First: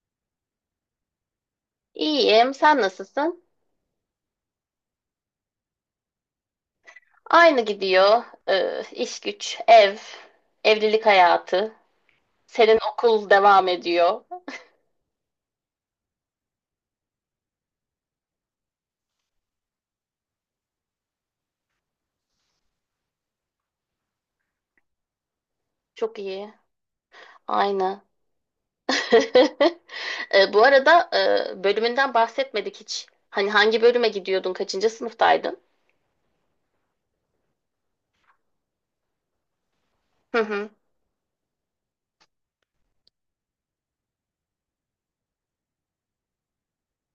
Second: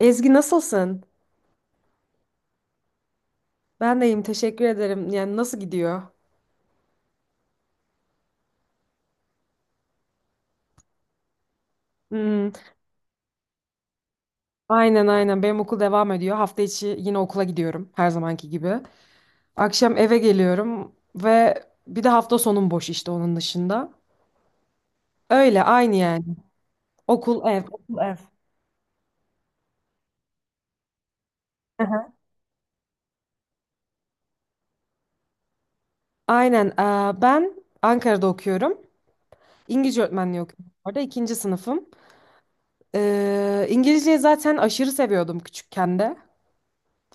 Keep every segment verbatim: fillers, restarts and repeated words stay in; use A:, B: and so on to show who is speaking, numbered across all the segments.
A: Ezgi nasılsın?
B: İyiyim. Sen nasılsın?
A: Ben de iyiyim, teşekkür ederim. Yani nasıl gidiyor?
B: Aynı gidiyor. Ee, iş güç, ev, evlilik hayatı.
A: Hmm,
B: Senin okul devam ediyor.
A: aynen aynen benim okul devam ediyor. Hafta içi yine okula gidiyorum her zamanki gibi. Akşam eve geliyorum ve bir de hafta sonum boş işte onun dışında. Öyle aynı
B: Çok
A: yani.
B: iyi.
A: Okul ev, okul
B: Aynı.
A: ev.
B: Ee, bu arada e, bölümünden bahsetmedik hiç. Hani hangi bölüme gidiyordun? Kaçıncı sınıftaydın?
A: Aynen. eee, Ben Ankara'da okuyorum. İngilizce
B: Hı
A: öğretmenliği
B: hı.
A: okuyorum orada. İkinci sınıfım. Eee İngilizceyi zaten aşırı seviyordum küçükken de.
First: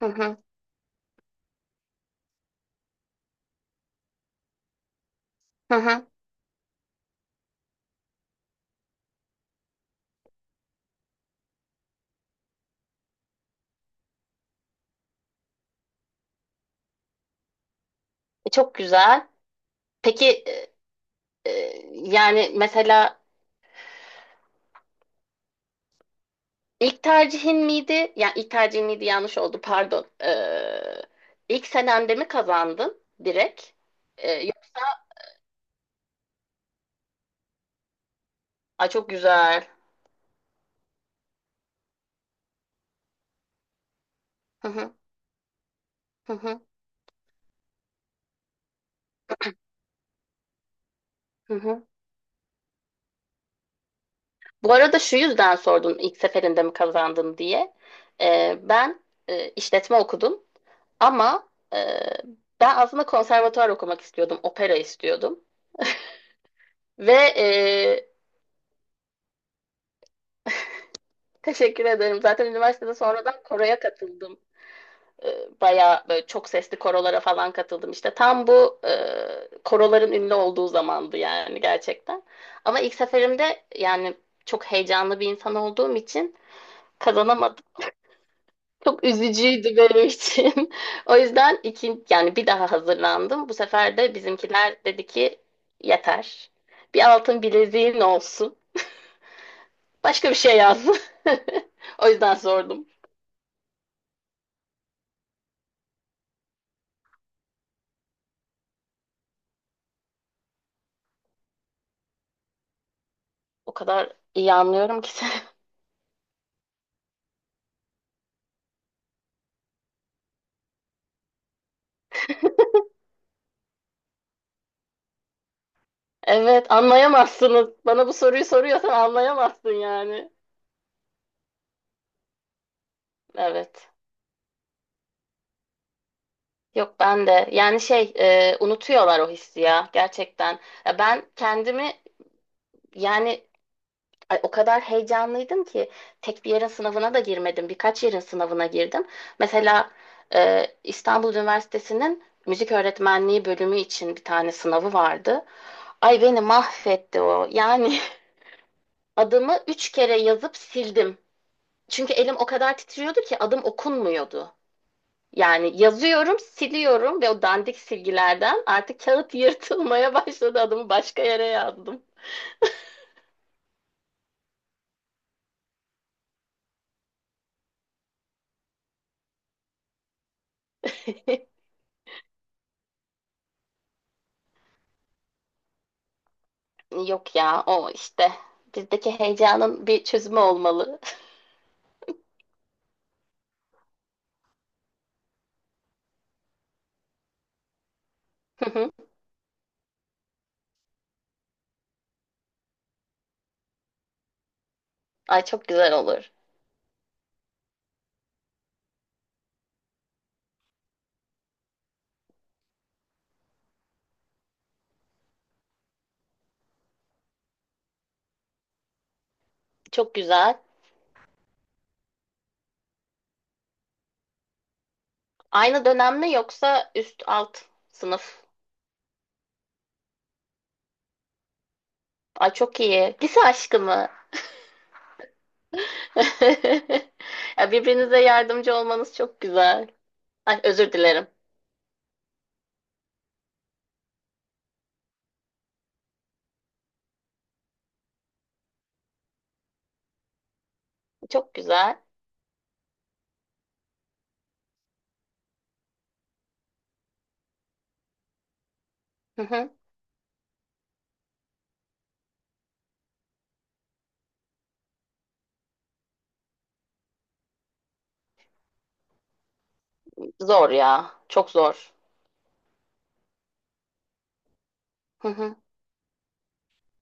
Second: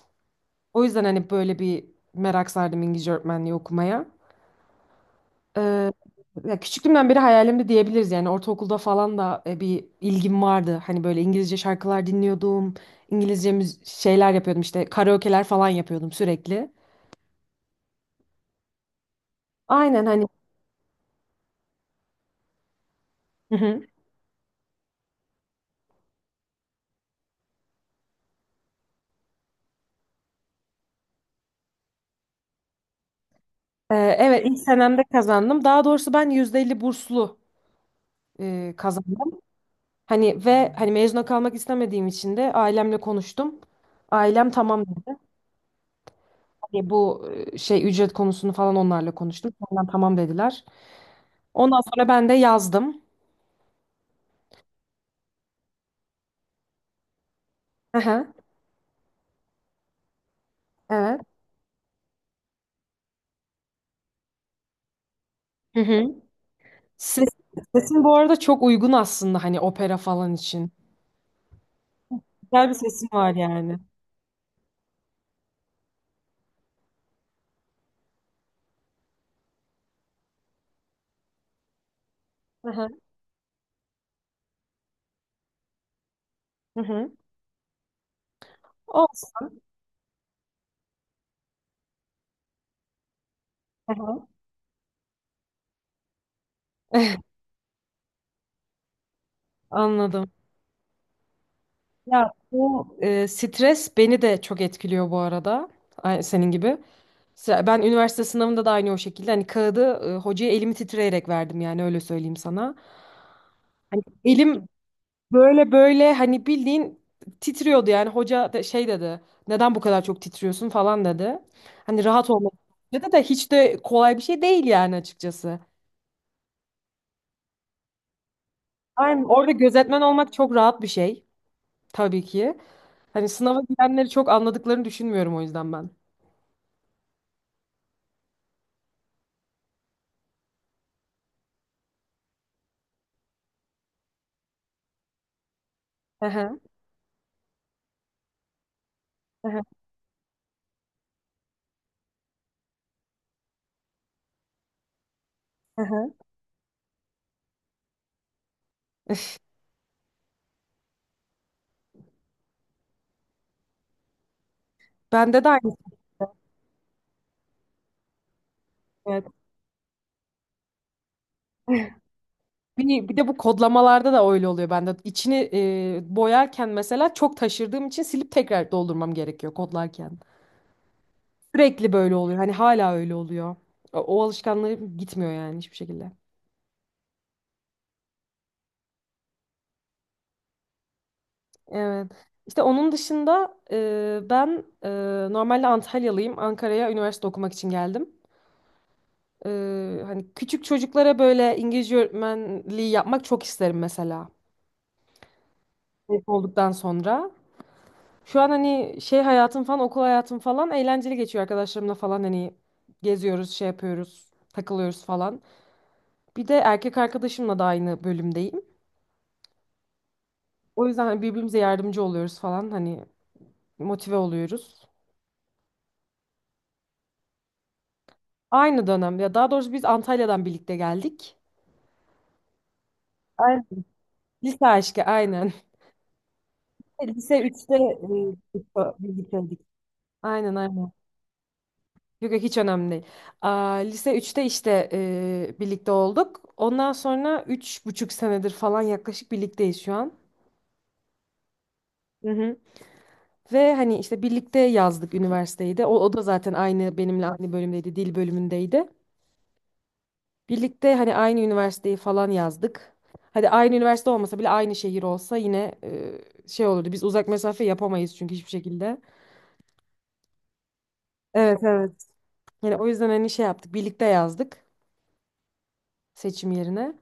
B: Hı hı.
A: O yüzden hani böyle bir merak sardım İngilizce öğretmenliği okumaya.
B: Hı
A: Ee,
B: hı.
A: ya küçüklüğümden beri hayalimdi diyebiliriz yani ortaokulda falan da e, bir ilgim vardı. Hani böyle İngilizce şarkılar dinliyordum. İngilizce müz- şeyler yapıyordum işte karaoke'ler falan yapıyordum sürekli.
B: E, çok güzel.
A: Aynen hani.
B: Peki e, e, yani mesela
A: Hı hı.
B: İlk tercihin miydi? Yani ilk tercihin miydi, yanlış oldu, pardon. Ee, ilk senemde mi kazandın direkt?
A: Ee,
B: Ee,
A: evet ilk
B: yoksa
A: senemde kazandım. Daha doğrusu ben yüzde elli burslu e,
B: ay, çok
A: kazandım.
B: güzel.
A: Hani ve hani mezuna kalmak istemediğim için de ailemle konuştum. Ailem
B: Hı
A: tamam
B: hı,
A: dedi.
B: hı hı,
A: Hani bu e, şey ücret konusunu falan onlarla konuştum. Ondan tamam dediler.
B: hı
A: Ondan
B: hı.
A: sonra ben de yazdım.
B: Bu arada şu yüzden sordum ilk seferinde mi kazandın diye.
A: Hı hı.
B: Ee, ben e, işletme okudum
A: Evet.
B: ama e, ben aslında konservatuvar okumak istiyordum, opera istiyordum.
A: Hı hı.
B: Ve
A: Ses,
B: e,
A: sesin bu arada çok uygun aslında hani opera falan için.
B: teşekkür ederim. Zaten
A: Güzel bir
B: üniversitede
A: sesin var
B: sonradan
A: yani.
B: koroya katıldım. E, bayağı böyle çok sesli korolara falan katıldım. İşte tam bu e, koroların ünlü olduğu zamandı yani gerçekten.
A: Hı
B: Ama
A: hı.
B: ilk seferimde, yani çok heyecanlı bir insan olduğum için
A: Hı hı.
B: kazanamadım. Çok
A: Olsun.
B: üzücüydü benim için. O yüzden iki, yani bir daha hazırlandım. Bu
A: Hı
B: sefer de
A: hı.
B: bizimkiler dedi ki yeter. Bir altın bileziğin olsun.
A: Anladım.
B: Başka bir şey yaz. O
A: Ya
B: yüzden
A: bu
B: sordum.
A: e, stres beni de çok etkiliyor bu arada. Ay- Senin gibi. Se- Ben üniversite sınavında da aynı o şekilde. Hani kağıdı e, hocaya elimi titreyerek verdim yani öyle söyleyeyim sana.
B: O
A: Hani
B: kadar iyi
A: elim
B: anlıyorum ki seni.
A: Böyle böyle hani bildiğin titriyordu yani hoca da şey dedi, neden bu kadar çok titriyorsun falan dedi. Hani rahat olmak dedi de hiç de kolay bir şey değil yani açıkçası.
B: Evet, anlayamazsınız. Bana bu soruyu soruyorsan
A: Aynen orada
B: anlayamazsın
A: gözetmen
B: yani.
A: olmak çok rahat bir şey tabii ki. Hani sınava
B: Evet.
A: girenleri çok anladıklarını düşünmüyorum o yüzden ben.
B: Yok ben de. Yani şey, e, unutuyorlar o hissi ya gerçekten. Ya ben kendimi yani ay, o kadar heyecanlıydım ki
A: Hı
B: tek bir
A: hı,
B: yerin sınavına da girmedim. Birkaç yerin sınavına girdim.
A: hı hı,
B: Mesela e, İstanbul Üniversitesi'nin müzik öğretmenliği bölümü için bir tane sınavı vardı.
A: hı hı.
B: Ay beni mahvetti o. Yani adımı üç kere yazıp sildim. Çünkü elim o kadar titriyordu ki adım okunmuyordu.
A: Bende de aynı.
B: Yani
A: şey,
B: yazıyorum, siliyorum ve o dandik silgilerden artık
A: Evet.
B: kağıt yırtılmaya başladı. Adımı başka yere yazdım.
A: Bir, bir de bu kodlamalarda da öyle oluyor bende. İçini e, boyarken mesela çok taşırdığım için silip tekrar doldurmam gerekiyor kodlarken. Sürekli böyle oluyor. Hani hala öyle oluyor. O, o alışkanlığı gitmiyor yani hiçbir şekilde.
B: Yok ya, o işte bizdeki heyecanın bir çözümü olmalı.
A: Evet. İşte onun dışında e, ben e, normalde Antalyalıyım. Ankara'ya üniversite okumak için geldim.
B: Hı hı.
A: E, hani küçük çocuklara böyle İngilizce öğretmenliği yapmak çok isterim mesela.
B: Ay çok güzel olur.
A: Mezun olduktan sonra. Şu an hani şey hayatım falan, okul hayatım falan eğlenceli geçiyor arkadaşlarımla falan hani geziyoruz, şey yapıyoruz, takılıyoruz falan. Bir de erkek arkadaşımla da aynı bölümdeyim.
B: Çok güzel.
A: O yüzden hani birbirimize yardımcı oluyoruz falan hani motive oluyoruz.
B: Aynı dönem mi yoksa üst alt sınıf?
A: Aynı dönem ya daha doğrusu biz Antalya'dan birlikte geldik.
B: Ay çok iyi. Lise aşkı
A: Aynen.
B: mı?
A: Lise aşkı aynen. Lise
B: Ya
A: üçte
B: birbirinize yardımcı
A: e,
B: olmanız çok
A: birlikteydik.
B: güzel.
A: Aynen
B: Ay
A: aynen.
B: özür dilerim.
A: Yok yok hiç önemli değil. Aa, lise üçte işte e, birlikte olduk. Ondan sonra üç buçuk senedir falan yaklaşık birlikteyiz şu an.
B: Çok güzel.
A: Hı hı. Ve hani işte birlikte yazdık üniversiteyi de. O, o da zaten aynı benimle aynı bölümdeydi, dil bölümündeydi.
B: Hı hı.
A: Birlikte hani aynı üniversiteyi falan yazdık. Hadi aynı üniversite olmasa bile aynı şehir olsa yine e, şey olurdu. Biz uzak mesafe yapamayız çünkü hiçbir şekilde.
B: Zor ya. Çok
A: Evet
B: zor.
A: evet. Yani o yüzden hani şey yaptık. Birlikte yazdık
B: Hı hı.
A: seçim yerine.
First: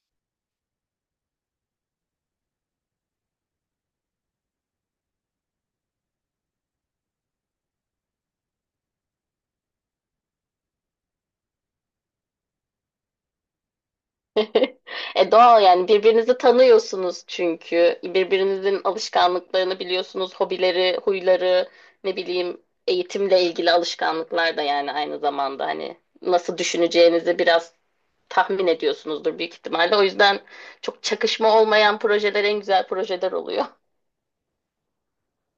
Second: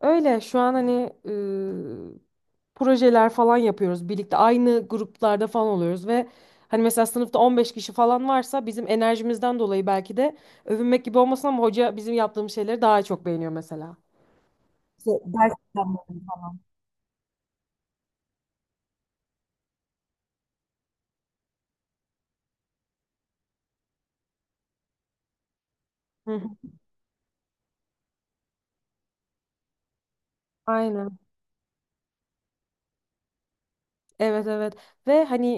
A: Öyle şu an hani e, projeler falan yapıyoruz. Birlikte aynı gruplarda falan oluyoruz ve hani mesela sınıfta on beş kişi falan varsa bizim enerjimizden dolayı belki de övünmek gibi olmasın ama hoca bizim yaptığımız şeyleri daha çok beğeniyor mesela.
B: E doğal yani birbirinizi tanıyorsunuz çünkü. Birbirinizin alışkanlıklarını biliyorsunuz. Hobileri, huyları, ne bileyim, eğitimle ilgili alışkanlıklar da yani aynı zamanda hani
A: Hı hı.
B: nasıl düşüneceğinizi biraz tahmin ediyorsunuzdur büyük ihtimalle. O yüzden çok
A: Aynen.
B: çakışma olmayan projeler en güzel projeler oluyor.
A: Evet evet ve hani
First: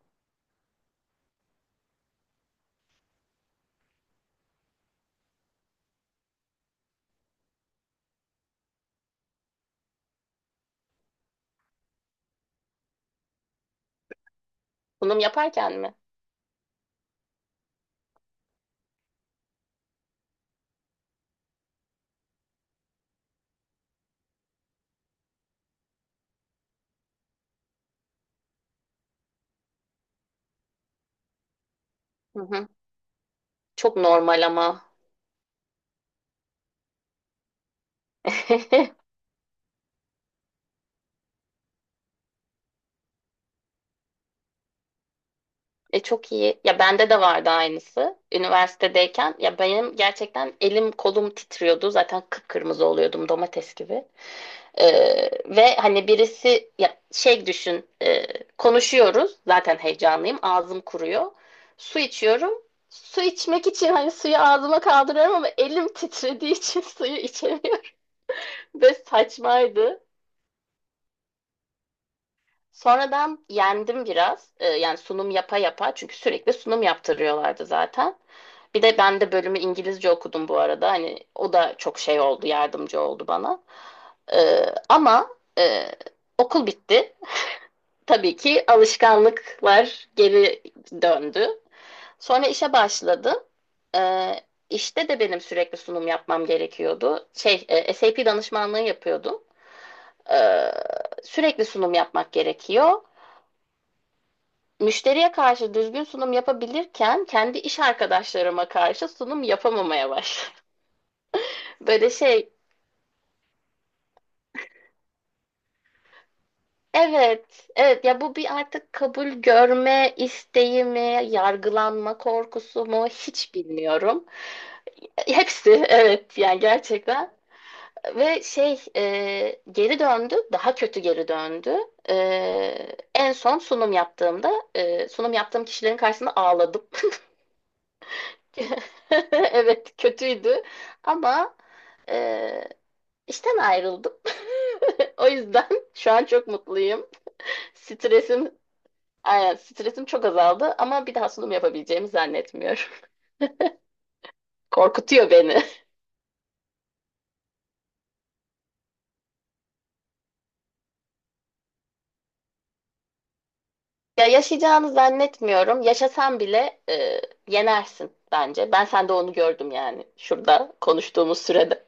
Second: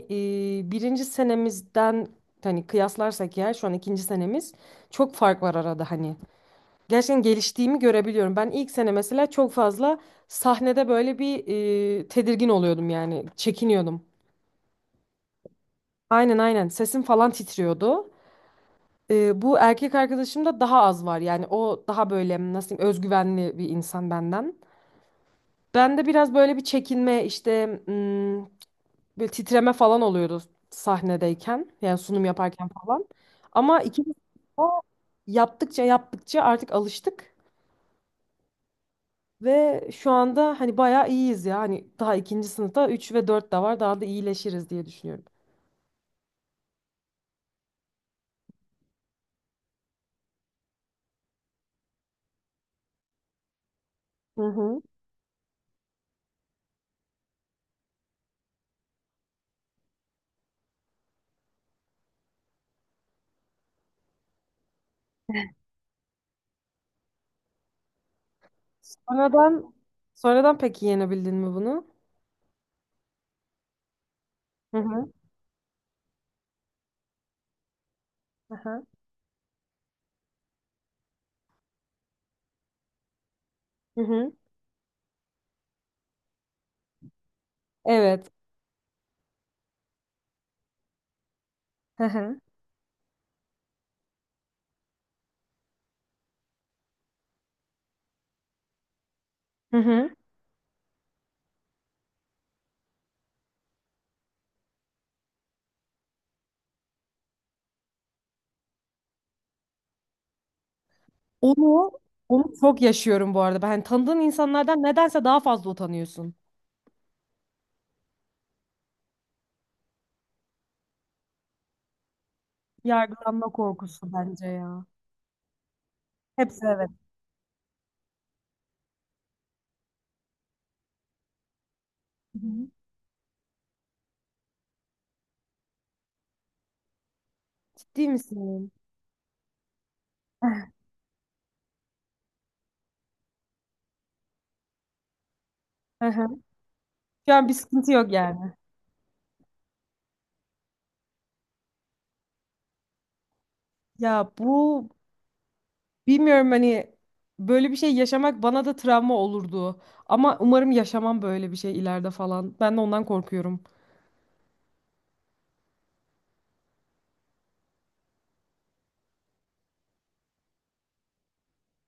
A: e, birinci senemizden hani kıyaslarsak ya şu an ikinci senemiz çok fark var arada hani. Gerçekten geliştiğimi görebiliyorum. Ben ilk sene mesela çok fazla sahnede böyle bir e, tedirgin oluyordum yani çekiniyordum.
B: Sunum yaparken mi?
A: Aynen aynen sesim falan titriyordu. E, bu erkek arkadaşımda daha az var yani o daha böyle nasıl diyeyim özgüvenli bir insan benden. Ben de biraz böyle bir çekinme işte, böyle titreme falan oluyordu sahnedeyken. Yani sunum
B: Hı
A: yaparken
B: hı.
A: falan. Ama
B: Çok
A: ikimiz
B: normal
A: de
B: ama.
A: yaptıkça yaptıkça artık alıştık. Ve şu anda hani bayağı iyiyiz ya. Hani daha ikinci sınıfta üç ve dört de var. Daha da iyileşiriz diye düşünüyorum.
B: E çok iyi. Ya bende de vardı aynısı. Üniversitedeyken ya benim gerçekten elim kolum titriyordu. Zaten kıpkırmızı oluyordum domates gibi.
A: Hı hı.
B: Ee, Ve hani birisi ya şey düşün, e, konuşuyoruz. Zaten heyecanlıyım. Ağzım kuruyor. Su içiyorum. Su içmek için hani suyu ağzıma kaldırıyorum ama elim titrediği için suyu içemiyorum. Ve
A: Sonradan
B: saçmaydı.
A: sonradan peki yenebildin mi bunu?
B: Sonra ben yendim biraz. Ee,
A: Hı
B: yani
A: hı.
B: sunum yapa yapa çünkü sürekli sunum yaptırıyorlardı zaten.
A: Aha.
B: Bir de ben de bölümü İngilizce okudum bu arada. Hani o da çok şey oldu, yardımcı oldu bana.
A: Hı hı.
B: Ee, ama e, okul bitti.
A: Evet.
B: Tabii ki alışkanlıklar geri döndü.
A: Hı hı.
B: Sonra işe başladım. Ee, işte de benim sürekli sunum yapmam gerekiyordu. Şey, e, S A P danışmanlığı yapıyordum.
A: Hı hı.
B: Ee, Sürekli sunum yapmak gerekiyor. Müşteriye karşı düzgün sunum yapabilirken kendi iş arkadaşlarıma karşı sunum yapamamaya başladım.
A: Onu
B: Böyle şey,
A: onu çok yaşıyorum bu arada. Ben hani tanıdığın insanlardan nedense daha fazla utanıyorsun.
B: evet, evet ya bu bir artık kabul görme isteği mi, yargılanma korkusu mu
A: Yargılanma
B: hiç
A: korkusu
B: bilmiyorum.
A: bence ya.
B: Hepsi evet yani
A: Hepsi evet.
B: gerçekten. Ve şey e, geri döndü, daha kötü geri döndü.
A: Hı hı.
B: E, en son sunum yaptığımda e, sunum yaptığım kişilerin karşısında ağladım.
A: Ciddi misin?
B: Evet kötüydü ama e, işten ayrıldım. O yüzden
A: Hı
B: şu an
A: hı.
B: çok mutluyum.
A: Şu an bir sıkıntı yok yani.
B: Stresim, aynen, stresim çok azaldı ama bir daha sunum yapabileceğimi zannetmiyorum.
A: Ya bu
B: Korkutuyor beni.
A: bilmiyorum hani böyle bir şey yaşamak bana da travma olurdu. Ama umarım yaşamam böyle bir şey ileride falan. Ben de ondan korkuyorum.
B: Ya yaşayacağını zannetmiyorum. Yaşasan bile e, yenersin bence. Ben sende onu gördüm yani şurada konuştuğumuz sürede.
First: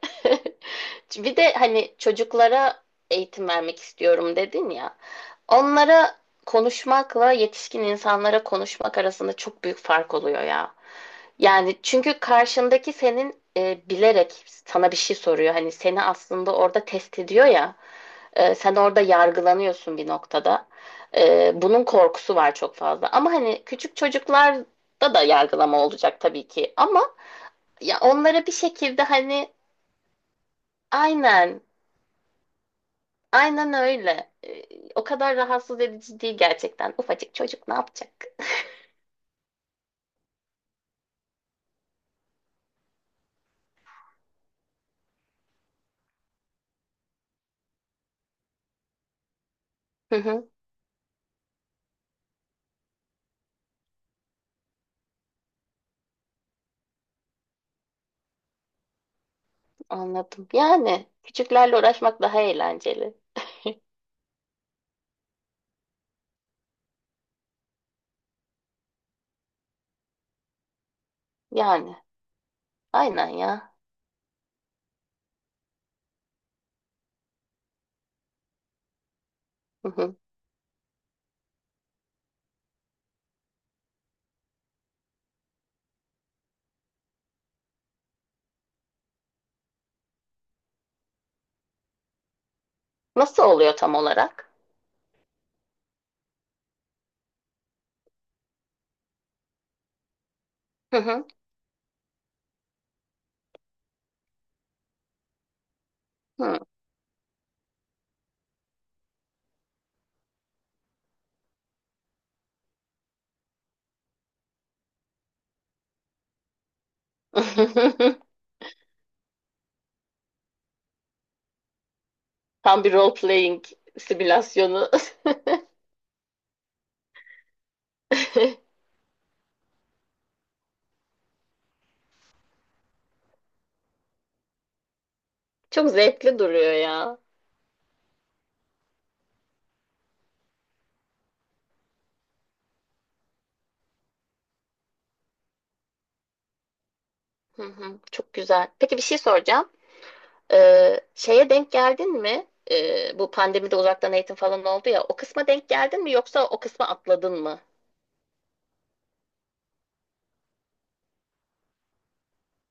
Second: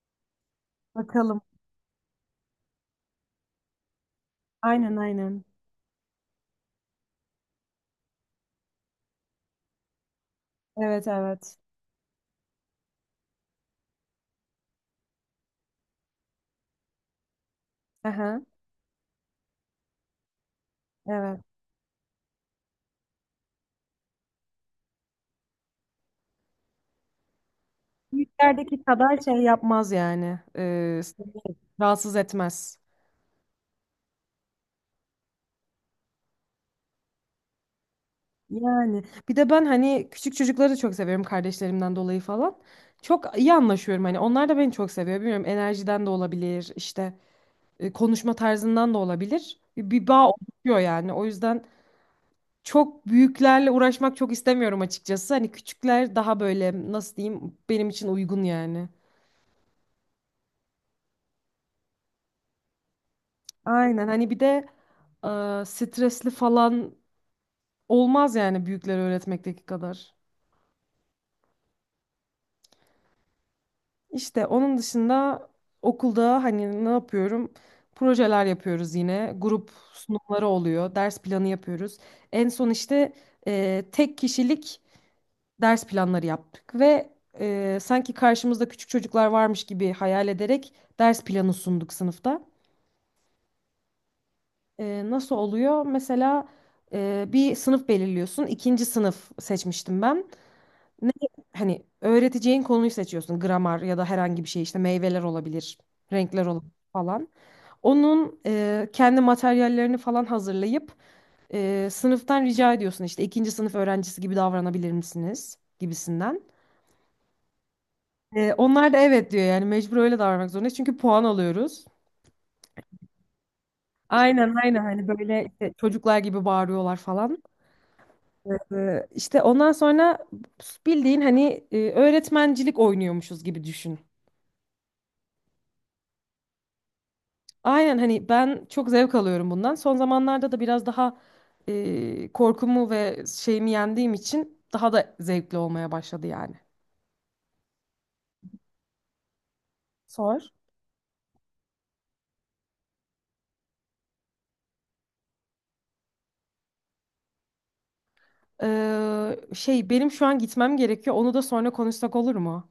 B: Bir
A: Bakalım.
B: de hani çocuklara eğitim vermek istiyorum dedin ya.
A: Aynen aynen.
B: Onlara konuşmakla yetişkin insanlara konuşmak arasında çok büyük fark oluyor ya.
A: Evet evet.
B: Yani çünkü karşındaki senin e, bilerek sana bir şey soruyor. Hani seni aslında orada test ediyor ya.
A: Aha.
B: E, sen orada yargılanıyorsun bir noktada.
A: Evet.
B: E, bunun korkusu var çok fazla. Ama hani küçük çocuklarda da yargılama olacak tabii ki. Ama ya onlara bir
A: Büyüklerdeki
B: şekilde
A: kadar şey
B: hani
A: yapmaz yani. Ee, seni
B: aynen.
A: rahatsız etmez.
B: Aynen öyle. Ee, O kadar rahatsız edici değil gerçekten. Ufacık çocuk ne yapacak?
A: Yani bir de ben hani küçük çocukları da çok seviyorum kardeşlerimden dolayı falan. Çok iyi anlaşıyorum hani onlar da beni çok seviyor. Bilmiyorum enerjiden de olabilir işte e, konuşma tarzından da olabilir. Bir, bir
B: Hı
A: bağ
B: hı,
A: oluşuyor yani o yüzden çok büyüklerle uğraşmak çok istemiyorum açıkçası. Hani küçükler daha böyle nasıl diyeyim benim için uygun yani.
B: anladım. Yani küçüklerle uğraşmak daha eğlenceli.
A: Aynen hani bir de e, stresli falan olmaz yani büyükleri öğretmekteki kadar.
B: Yani aynen ya.
A: İşte onun dışında okulda hani ne yapıyorum? Projeler yapıyoruz yine. Grup
B: Hı hı.
A: sunumları oluyor. Ders planı yapıyoruz. En son işte e, tek kişilik ders planları yaptık ve e, sanki karşımızda küçük çocuklar varmış gibi hayal ederek ders planı sunduk sınıfta.
B: Nasıl oluyor tam olarak?
A: E, nasıl oluyor? Mesela e, bir sınıf belirliyorsun. İkinci sınıf seçmiştim ben.
B: Hı
A: Ne,
B: hı.
A: hani öğreteceğin konuyu seçiyorsun. Gramer ya da herhangi bir şey işte meyveler olabilir, renkler
B: Hı.
A: olabilir falan. Onun e, kendi materyallerini falan hazırlayıp e, sınıftan rica ediyorsun işte ikinci sınıf öğrencisi gibi davranabilir misiniz gibisinden. E, onlar da evet diyor yani mecbur öyle davranmak zorundayız çünkü puan alıyoruz.
B: Tam bir role playing
A: Aynen aynen
B: simülasyonu.
A: hani böyle işte çocuklar gibi bağırıyorlar falan. E, işte ondan sonra bildiğin hani e, öğretmencilik oynuyormuşuz gibi düşün.
B: Çok zevkli duruyor ya.
A: Aynen hani ben çok zevk alıyorum bundan. Son zamanlarda da biraz daha e, korkumu ve şeyimi yendiğim için daha da zevkli olmaya başladı yani.
B: Hı hı, çok güzel. Peki bir şey soracağım.
A: Sor.
B: Ee, şeye denk geldin mi? Ee, bu pandemide uzaktan eğitim falan oldu ya. O kısma denk geldin mi yoksa o kısma atladın mı?
A: Ee, şey benim şu an gitmem gerekiyor. Onu da sonra konuşsak olur mu?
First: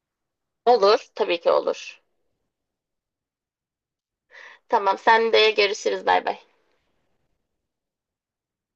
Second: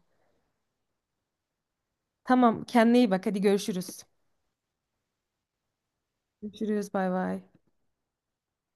B: Olur, tabii ki olur.
A: Tamam, kendine iyi bak. Hadi görüşürüz.
B: Tamam, sen de görüşürüz. Bay bay.
A: Görüşürüz. Bay bay.